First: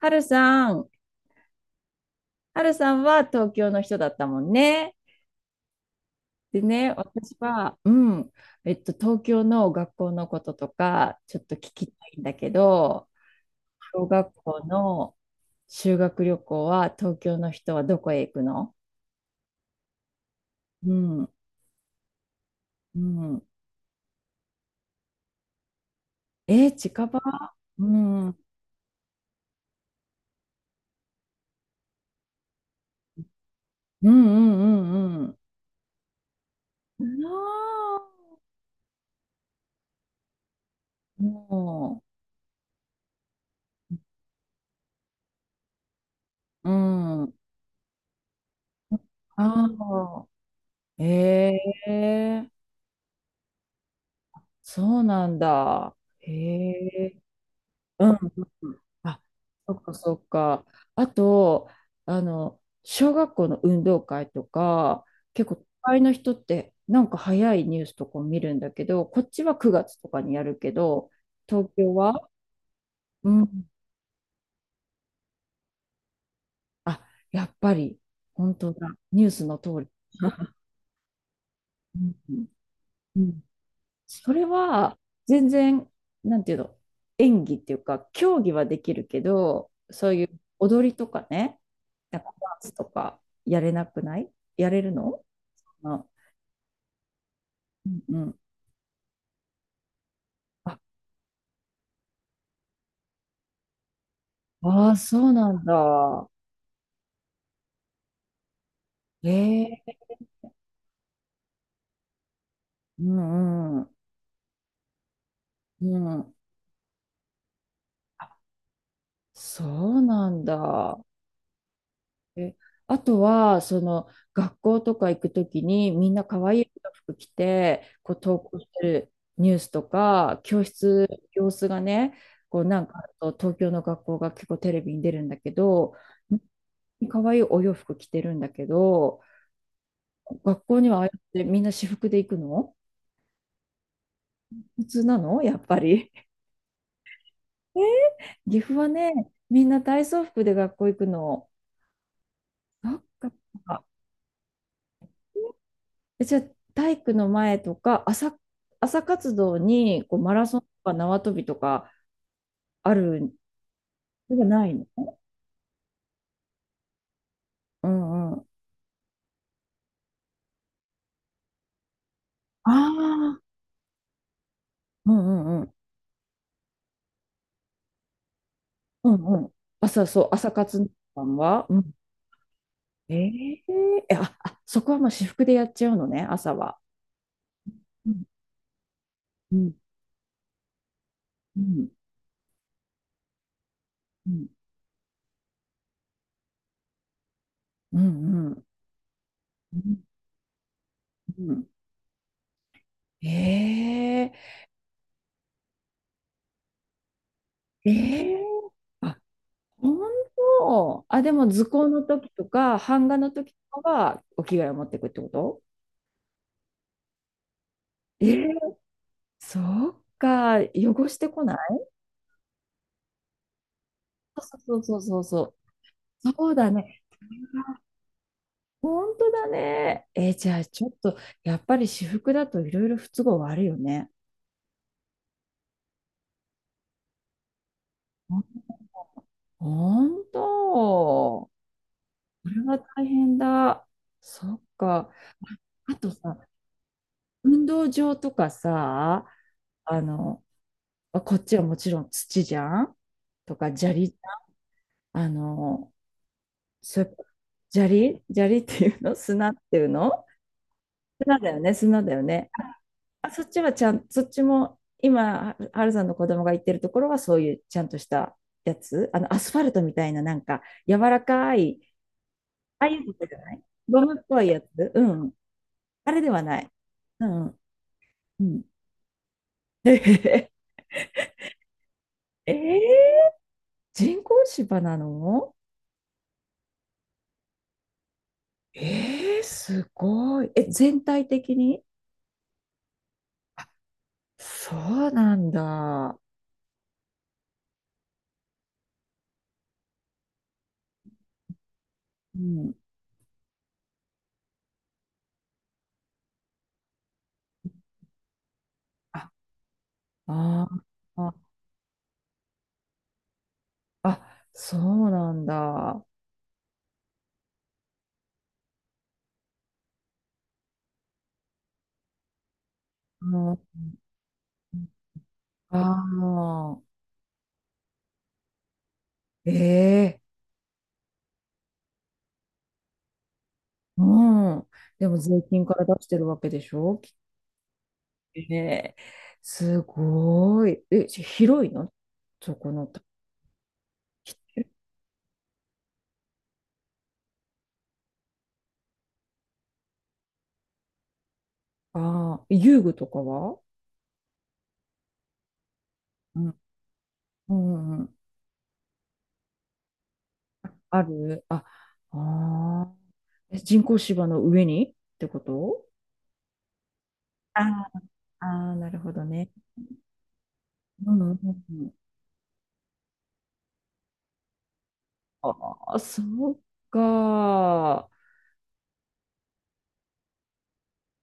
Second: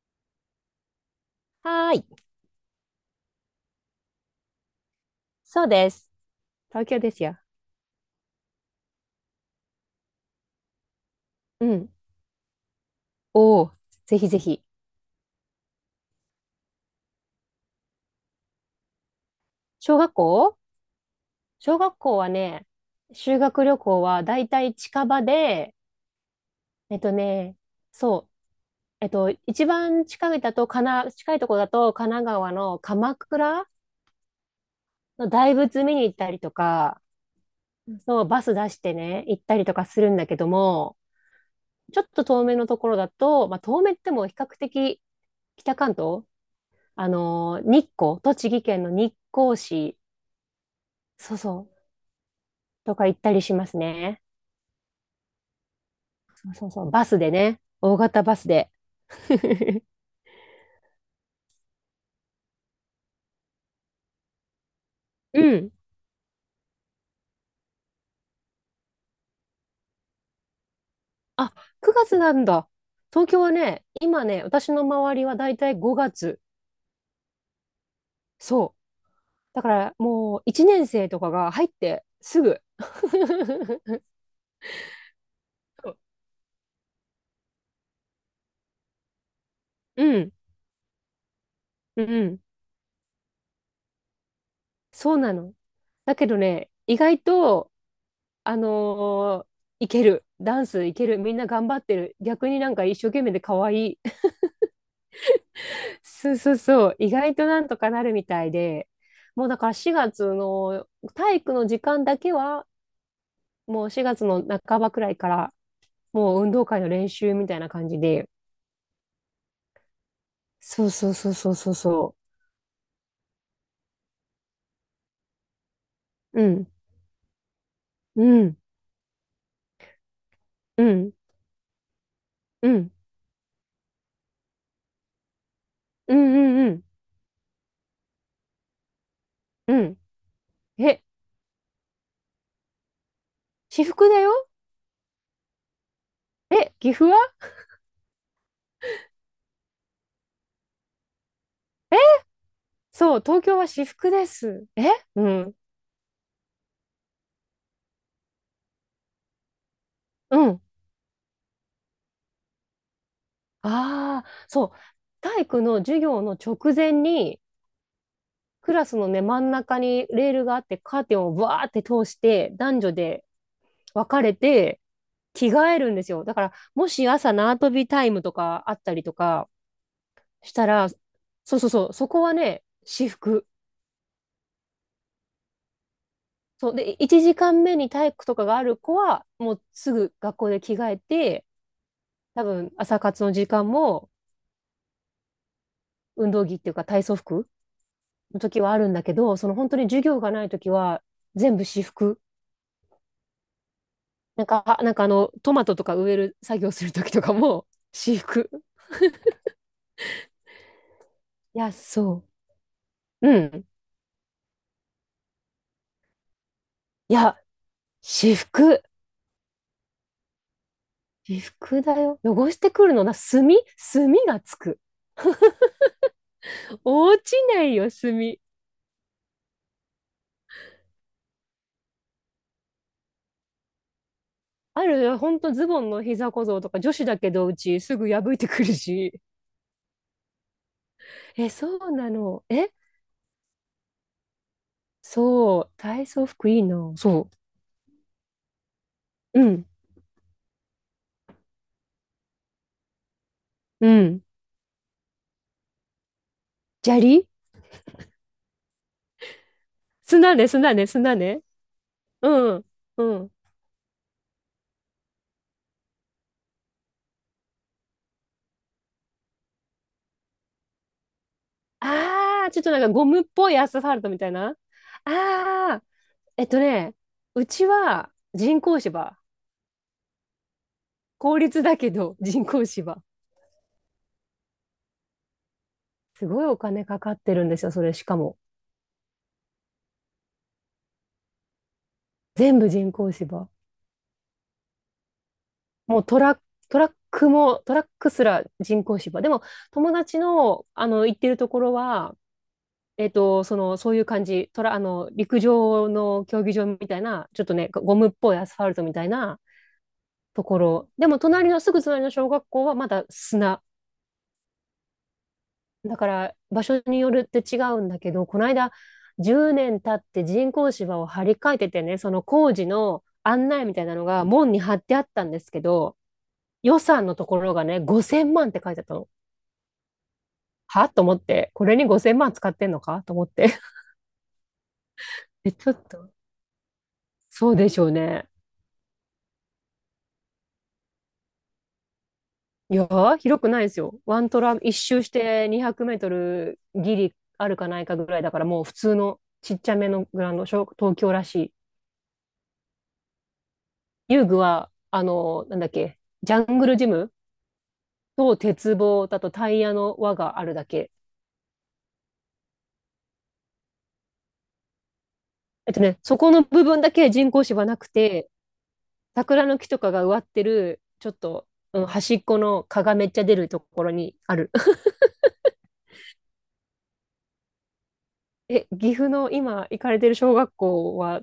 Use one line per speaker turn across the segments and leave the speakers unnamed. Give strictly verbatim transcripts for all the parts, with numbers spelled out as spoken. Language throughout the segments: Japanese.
はるさん、
はーい。
はるさんは東京の人だったもんね。
そうです。
で
東
ね、
京です
私
よ。
は、うん、えっと、東京の学校のこととか、ちょっと聞
うん。
きたいんだけど、
おー、
小
ぜひ
学
ぜ
校
ひ。
の修学旅行は、東京の人はどこへ行くの？
小学校
うん、
小学校はね、
う
修
ん。
学旅行はだいたい近場で、
えー、
えっ
近
と
場？
ね、
うん、う
そう、
ん、
えっと、一番近いだと、かな、近いとこだと、神奈川の鎌倉
うん、う
の
ん、
大仏見に行ったりとか、
うん。な
そう、
あ、
バス出してね、行ったりとかするんだけども、ち
も
ょっと遠めのところだと、まあ、遠めっても比較的北関東、
う、
あ
うん。
のー日光、栃木県の日光市、
あ
そうそう、
あ、ええ、
とか行ったりしますね。
そうなんだ。へ
そうそうそう。バス
え。
でね。大
うん。
型バスで。
あ、そっ かそっか。あと、あの、小学校の運動会とか、
う
結構都
ん。
会の人ってなんか早いニュースとかを見るんだけど、こっちはくがつとかにやるけど、
あ、
東京
くがつ
は？
なんだ。東
う
京は
ん。
ね、今ね、私の周りはだいたいごがつ。
あ、やっぱり、本当
そう。
だ。ニュースの
だか
通り。
らもう いちねん生とかが入っ
う
てす
ん。
ぐ。
うん、 それは全然、なんていうの、演技っていうか、競技はできるけど、
う
そうい
ん、
う踊りとかね、
う
なんか
ん、
ダンスとかやれなくない？やれる
そう
の？
なの。
あ、
だけどね、意外と、
うんうん。
あのーいける。ダン
あ、
スいける。みんな頑張ってる。逆になんか一生懸命で可愛い。
あー、そうなんだ。
そうそうそう、意外となんとかなるみたいで、もうだから
ええ、
しがつの体育の時間だけは、
うんう
もう
ん。
しがつの半ばくらいから、
うん。
もう運動会の練習みたいな感じで、
あ、そうなん
そう
だ。
そうそうそうそうそ
え、あとは、その学校とか行くときにみんな
う、う
可愛
ん、
い服着て、こう
う
投
ん、
稿してるニュースとか、教
う
室、
ん、
様子がね、こう
う
なん
ん、
かあると東京の学校が結構テレビに出るんだけど、
うん、うん、うん、
可愛いお洋服着てるんだけど、
うん、
学校にはあ
え、
あやってみんな私服で行くの？
私服だよ。
普通なのやっぱり。
え、岐阜は？
岐阜はね、みんな体操服で学校行くの。
え、
そっ
そう、
か。
東京は私服です。え、うん、
え、じゃあ体育の前とか朝、朝活動にこうマラ
う
ソン
ん、
とか縄跳びとかある？
あ
それ
あ、
が
そ
な
う、
いの？
体育の授業の直前に、
うんうん。あ
クラスのね、真ん中にレールがあって、カーテンをバーって通して、男女で
あ、
分かれて、
うん
着
うんう
替
ん。
えるんですよ。だから、もし朝縄跳びタイムとかあったり
う
と
んう
か
ん。朝、そう、朝
したら、
活動
そう
は、
そう
う
そ
ん、
う、そこはね、私
え
服。
え、えあ、あ、そこはもう私服でやっちゃうのね、朝
そう
は。
で、いちじかんめに体
う
育
ん
とかがある子は、も
う
う
ん
すぐ学校で着替えて、
うん
多分朝活の時間も
うん
運動着っていうか体操服
う
の
んう
時
ん
はあるんだけど、その本当
う
に授
ん
業がない時は
う
全部
ん。
私服。
ええ、
なんか、あなんかあの、トマトとか植える作業するときとかも、
え
私
え、
服。
あ、本当？あ、でも
い
図
や、
工の
そ
時とか、版画
う。
の
う
時
ん。
とかはお着替えを持ってくってこと？
いや、
え
私
ー、
服。
そっか、汚して
私
こな
服
い？
だよ。汚してくるのな、墨墨がつ
そ
く。
うそうそうそうそう。そうだね。
落ちないよ、墨。
本当だね。えー、じゃあちょっと、やっぱり私服だといろいろ不都合はあるよね。
あるよ、ほんとズボンの膝小僧とか女子だけどうちすぐ破いてくるし。
本当。
え、
こ
そうなの。
れ
え、
は大変だ。そっか。
そう、
あ
体
と
操
さ、
服いいな。そ
運動場とかさ、
う。うん、
あの、こっちはもちろん土じゃん、とか
う
砂利、
ん。
あの、
砂
す、
利
砂利砂利っていうの？ 砂っていうの？
砂ね、砂ね、砂
砂
ね。
だよね、砂だよね。
うん、う
あ、
ん。
そっちはちゃん、そっちも、今、ははるさんの子供が行ってるところは、そういうちゃんとしたやつ、あの、アスファルトみたいな、なんか、柔らかい、
ああ、ちょっとなん
ああ
か
い
ゴ
うの
ムっ
じゃ
ぽ
な
い
い？
アスファ
ゴ
ルト
ム
み
っ
たい
ぽい
な。あ
やつ？うん。
あ、
あれでは
えっ
な
と
い？
ね、
う
う
ん。
ちは
う
人
ん。
工芝。
え
公立だけど人工
ー、
芝。
人工芝なの？
すごいお金かかってるんですよ、それしかも。
えー、すごい。え、全体的に？
全部人工芝。
そうなん
もう
だ。
トラック、トラックも、トラックすら人工芝。でも、友達の、あの、行ってるところは、
うん。
えっと、その、そういう感じ。トラ、あの、陸上の競技場みたいな、ちょっとね、ゴムっぽいアスファルトみたい
あ
なとこ
あ
ろ。でも、
ー、
隣の、すぐ隣の小学校はまだ砂。
あ、そうなん
だ
だ。
から場所によるって違うんだけど、この間じゅうねん経って人工芝を張り替えててね、その工事の
う
案
ん、
内みたいなのが門に貼ってあったんですけ
あ
ど、予
あ、
算のところがね、ごせんまんって書いてあったの。
ええ、
はと思って、これにごせんまん使ってんのかと思って。
うん。でも 税
え、
金
ちょ
から
っ
出し
と、
てるわけでしょ、きっ
そうでしょうね。
とね。すごい。え、し、広いの？そこ
いや
の。
ー、広くないですよ。ワントラ、一周してにひゃくメートルギリあるかないかぐらいだから、もう普通のちっちゃめのグラウンド、小東京らしい。
ああ、遊具とかは？
遊具は、あの、なんだっけ、ジ
う
ャン
ん
グルジム
うんうん。
と鉄棒だとタイヤの輪があるだけ。
あるあ、ああ。え、人工芝の上にってこ
えっと
と？
ね、そこの部分だけ人工
あ
芝なくて、
あ、あー、なるほど
桜
ね。
の木とかが植わってる、ちょ
う
っ
んうん
と、
う
うん、
ん。
端っこの蚊がめっちゃ出るところにある。
ああ、そうか。
え、岐阜の今行かれてる小学校は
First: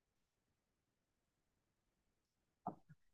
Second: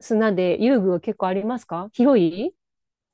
砂で遊具は結構ありますか？広い？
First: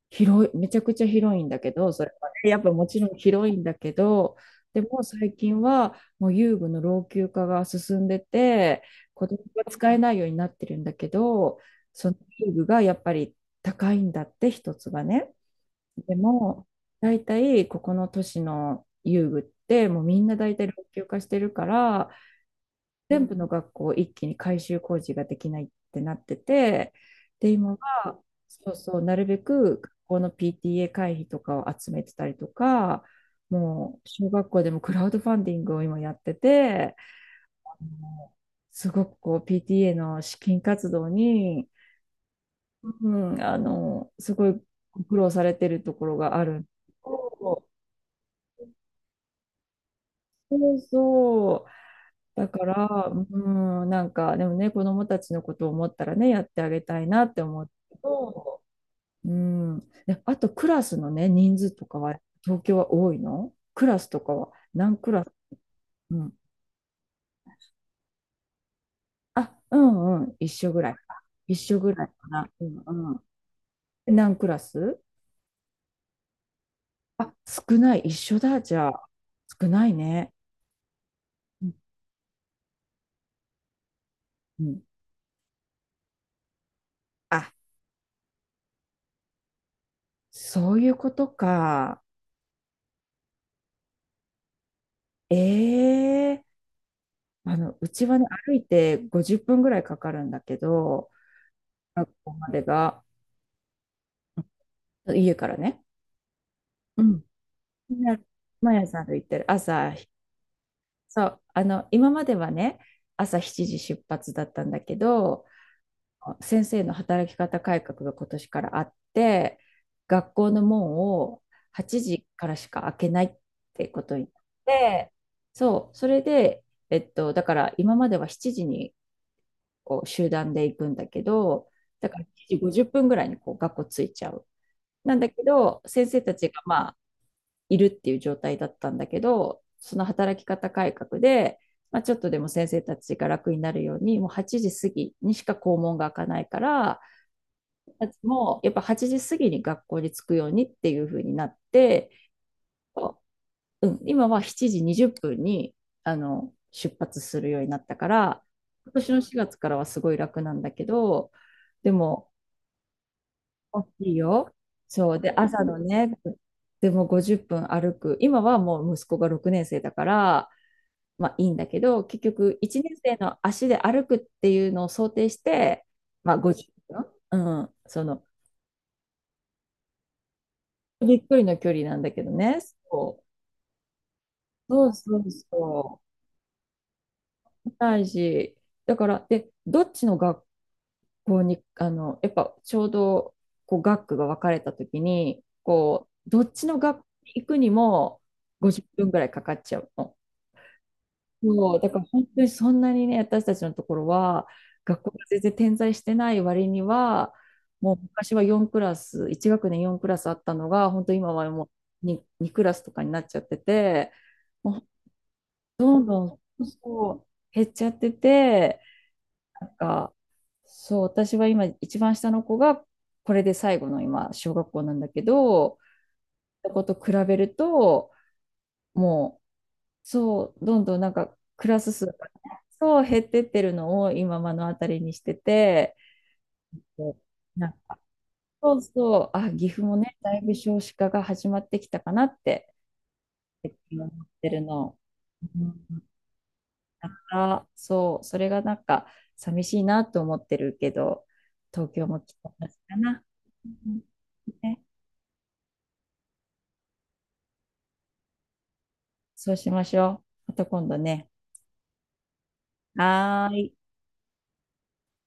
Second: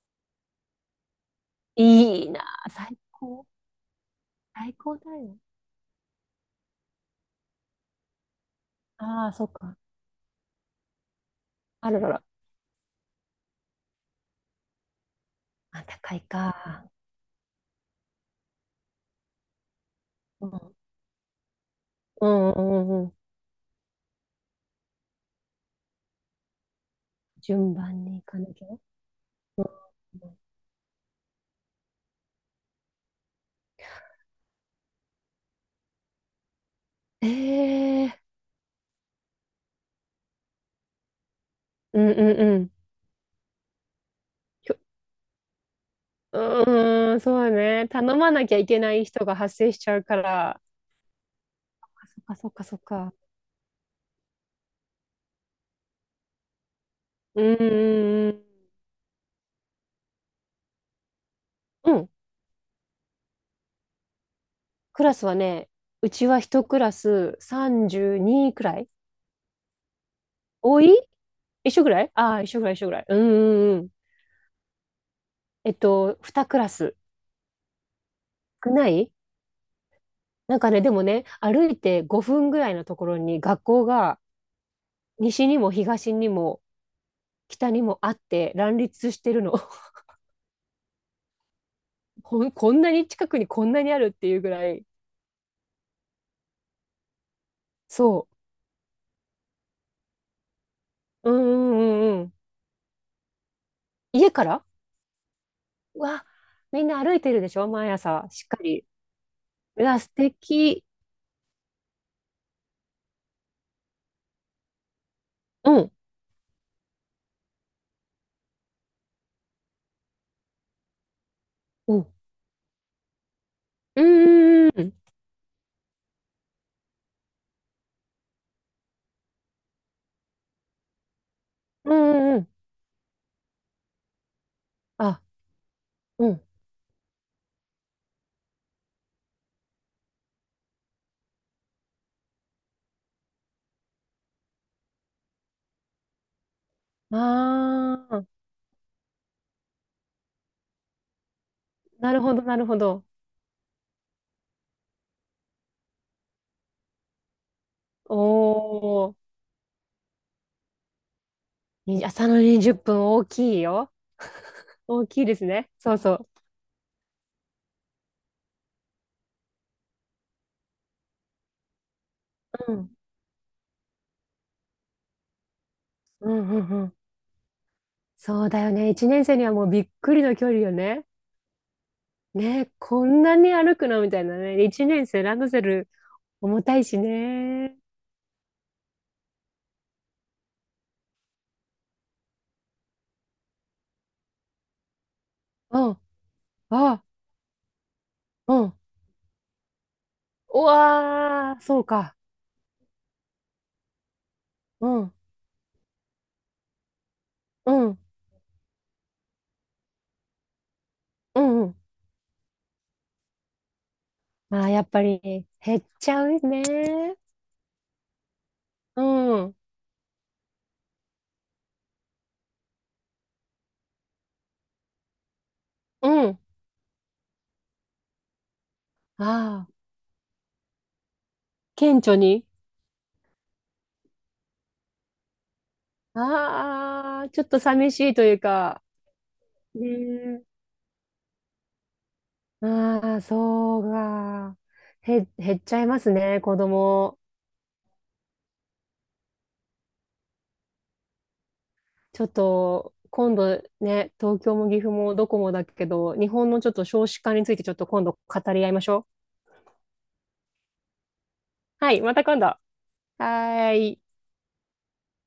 広い、めちゃくちゃ広いんだけど、それ
い
は
いな
ね、やっ
あ、
ぱも
最
ちろん
高。
広いんだけど、
最
で
高
も
だ
最
よ。
近はもう遊具の老朽化が進んでて、子
ああ、
供
そっ
が
か。
使えないようになってるんだけど、
あらら
その
ら。
遊具がやっぱり高いんだって、一つがね。
あ、
で
高い
も、
か。
大体ここの都市の遊具って、もうみんな
う
大体老
ん、
朽化してるから、
うん、うん、うん。
全部の学校一気に改修工事ができないってなってて、で、今
順番に
は、
行かなきゃ。
そうそう、なるべく学校の ピーティーエー 会費とかを集めてたりとか、もう小学校でもクラウドファンディングを今やってて、
ええ、
すごくこう ピーティーエー の資金活動に、
うんうんうん。
うん、あの、すごい
きょ
ご苦労されてるところが
う
ある。
ーん、そうね。頼まなきゃいけない人が発生しちゃうから。
そうそう
そっかそ
だ
っ
か
かそっ
ら、
か。
うん、なんか、でもね、子供たちのことを思ったらね、やってあげたいなっ
う
て
んう
思うけ
んうん。
ど、うん。で、あと、クラスのね、人数と
う
か
ん、
は、東京は多いの？クラスとかは、何
ク
ク
ラ
ラ
ス
ス？
はね、う
う
ち
ん。
は一クラスさんじゅうにくらい。
あ、うんうん、一緒ぐ
多い？
らいか。一
一
緒
緒く
ぐ
ら
らい
い。
か
ああー、
な。
一緒く
う
らい、一緒くらい。
んう
う
ん。
んうんうん。
で何クラス？
えっと、にクラス。
あ、少ない、一緒だ、
少
じ
な
ゃ
い？
あ。少ないね。
なんかね、でもね、
う
歩
ん
いてごふんぐらいのところに学校が
うん。
西にも東にも
あ、
北にもあって乱立してるの。
そういうことか。
こん、こんなに近くにこんなにあるっていうぐらい。
ええ、あの、うちはね、
そ
歩いてごじゅっぷんぐらいかかるんだけど、
う。うんうん
学
うんう
校
ん。
までが、
家から？
家からね。
うわ、みん
う
な歩
ん。
いてるでしょ毎
みんな
朝、しっか
毎
り。
朝歩いてる。
う
朝、
わ、素敵。
そう、あの、今まではね、朝しちじ出発だったんだけど、
うん。
先生の働き方改革が今年からあって、学校の門を
う
8
ん。
時からしか開けないって
う
ことになっ
んうん
て、そう、それで、えっと、だから今まではしちじにこう集団で行くんだけど、
う
だから
んう
7
ん。
時ごじゅっぷんぐらいにこう学校着いちゃう。なん
あ、
だけど、先生
う
た
ん。
ちがまあいるっていう状態だったんだけど、その働き方改革で、まあ、ちょっとでも先生たちが楽になるように、もうはちじ過ぎにしか校門が開かないから、
ああ、
もうやっぱはちじ過ぎに学校に着くようにっていう風になって、
なるほど、なるほど。
うん、今はしちじにじゅっぷんに、あの、出発するようになったか
お
ら、今年
お、
のしがつからはすごい楽なんだけど、で
に朝
も
のにじゅっぷん大きい
大
よ。
きいよ。
大
そう。
きい
で、
です
朝
ね。
の
そう
ね、
そ
でもごじゅっぷん歩く。今はもう息子がろくねん生だから、まあいいんだけど、結局
う。う
いちねん
ん。
生の足で歩くっていうのを想定して、
う
まあ
んうんうん。
ごじゅっぷん。うん。その、
そうだよね。いちねん生にはもうびっくりの距離よね。
びっくりの距離なんだけどね。
ね、こ
そ
ん
う。
なに歩くのみたいなね。一
そう
年
そ
生
う
ランドセル
そ
重たいし
う。
ね。
大事。だから、で、どっちの学こうに、あの、やっぱちょうど、こう、学区が分かれたときに、
うん、
こう、どっちの学
あ、
区に行くにも
うん。
ごじゅっぷんぐらいかかっちゃうの。
うわー、
そう、
そう
だから
か。
本当にそんなにね、私たちのところは、
うん、
学校
う
が全然点在してない割には、も
ん、
う昔はよんクラス、いち学年よんクラスあったのが、本当今
う
は
ん、
も
うん。
う に, にクラスとかになっちゃってて、
まあ、
も
や
う
っぱり減っ
どん
ちゃ
ど
う
ん、そ
ね。
う減っちゃってて、
うん、う
なんか、そう、私は今、一番下の子が、これで最後の今、小学校なんだけど、
ん。
そこと比べると、もう、
ああ、
そう、どんどんなんか、クラス
顕
数が
著
ね、
に。
そう、減ってってるのを今、目の当たりにしてて、で、
ああ、ちょっと
なん
寂
か、
しいという
そう
か。
そう、あ、岐阜もね、だい
ね
ぶ少子化が始まってきたかなっ
え、
て、
ああ、
最
そう
近思って
か。
るの。
へ、減
う
っち
ん
ゃいますね、子
か
供。
ら、そう、それがなんか寂しいなと思ってるけど、東京も
ちょっ
来た同じ
と
かな。
今度
うん、
ね、東京も岐
ね、
阜もどこもだけど、日本のちょっと少子化についてちょっと今度語り合いましょう。
そうしましょう。また今度ね。
はい、また今度。は
はーい。
ーい。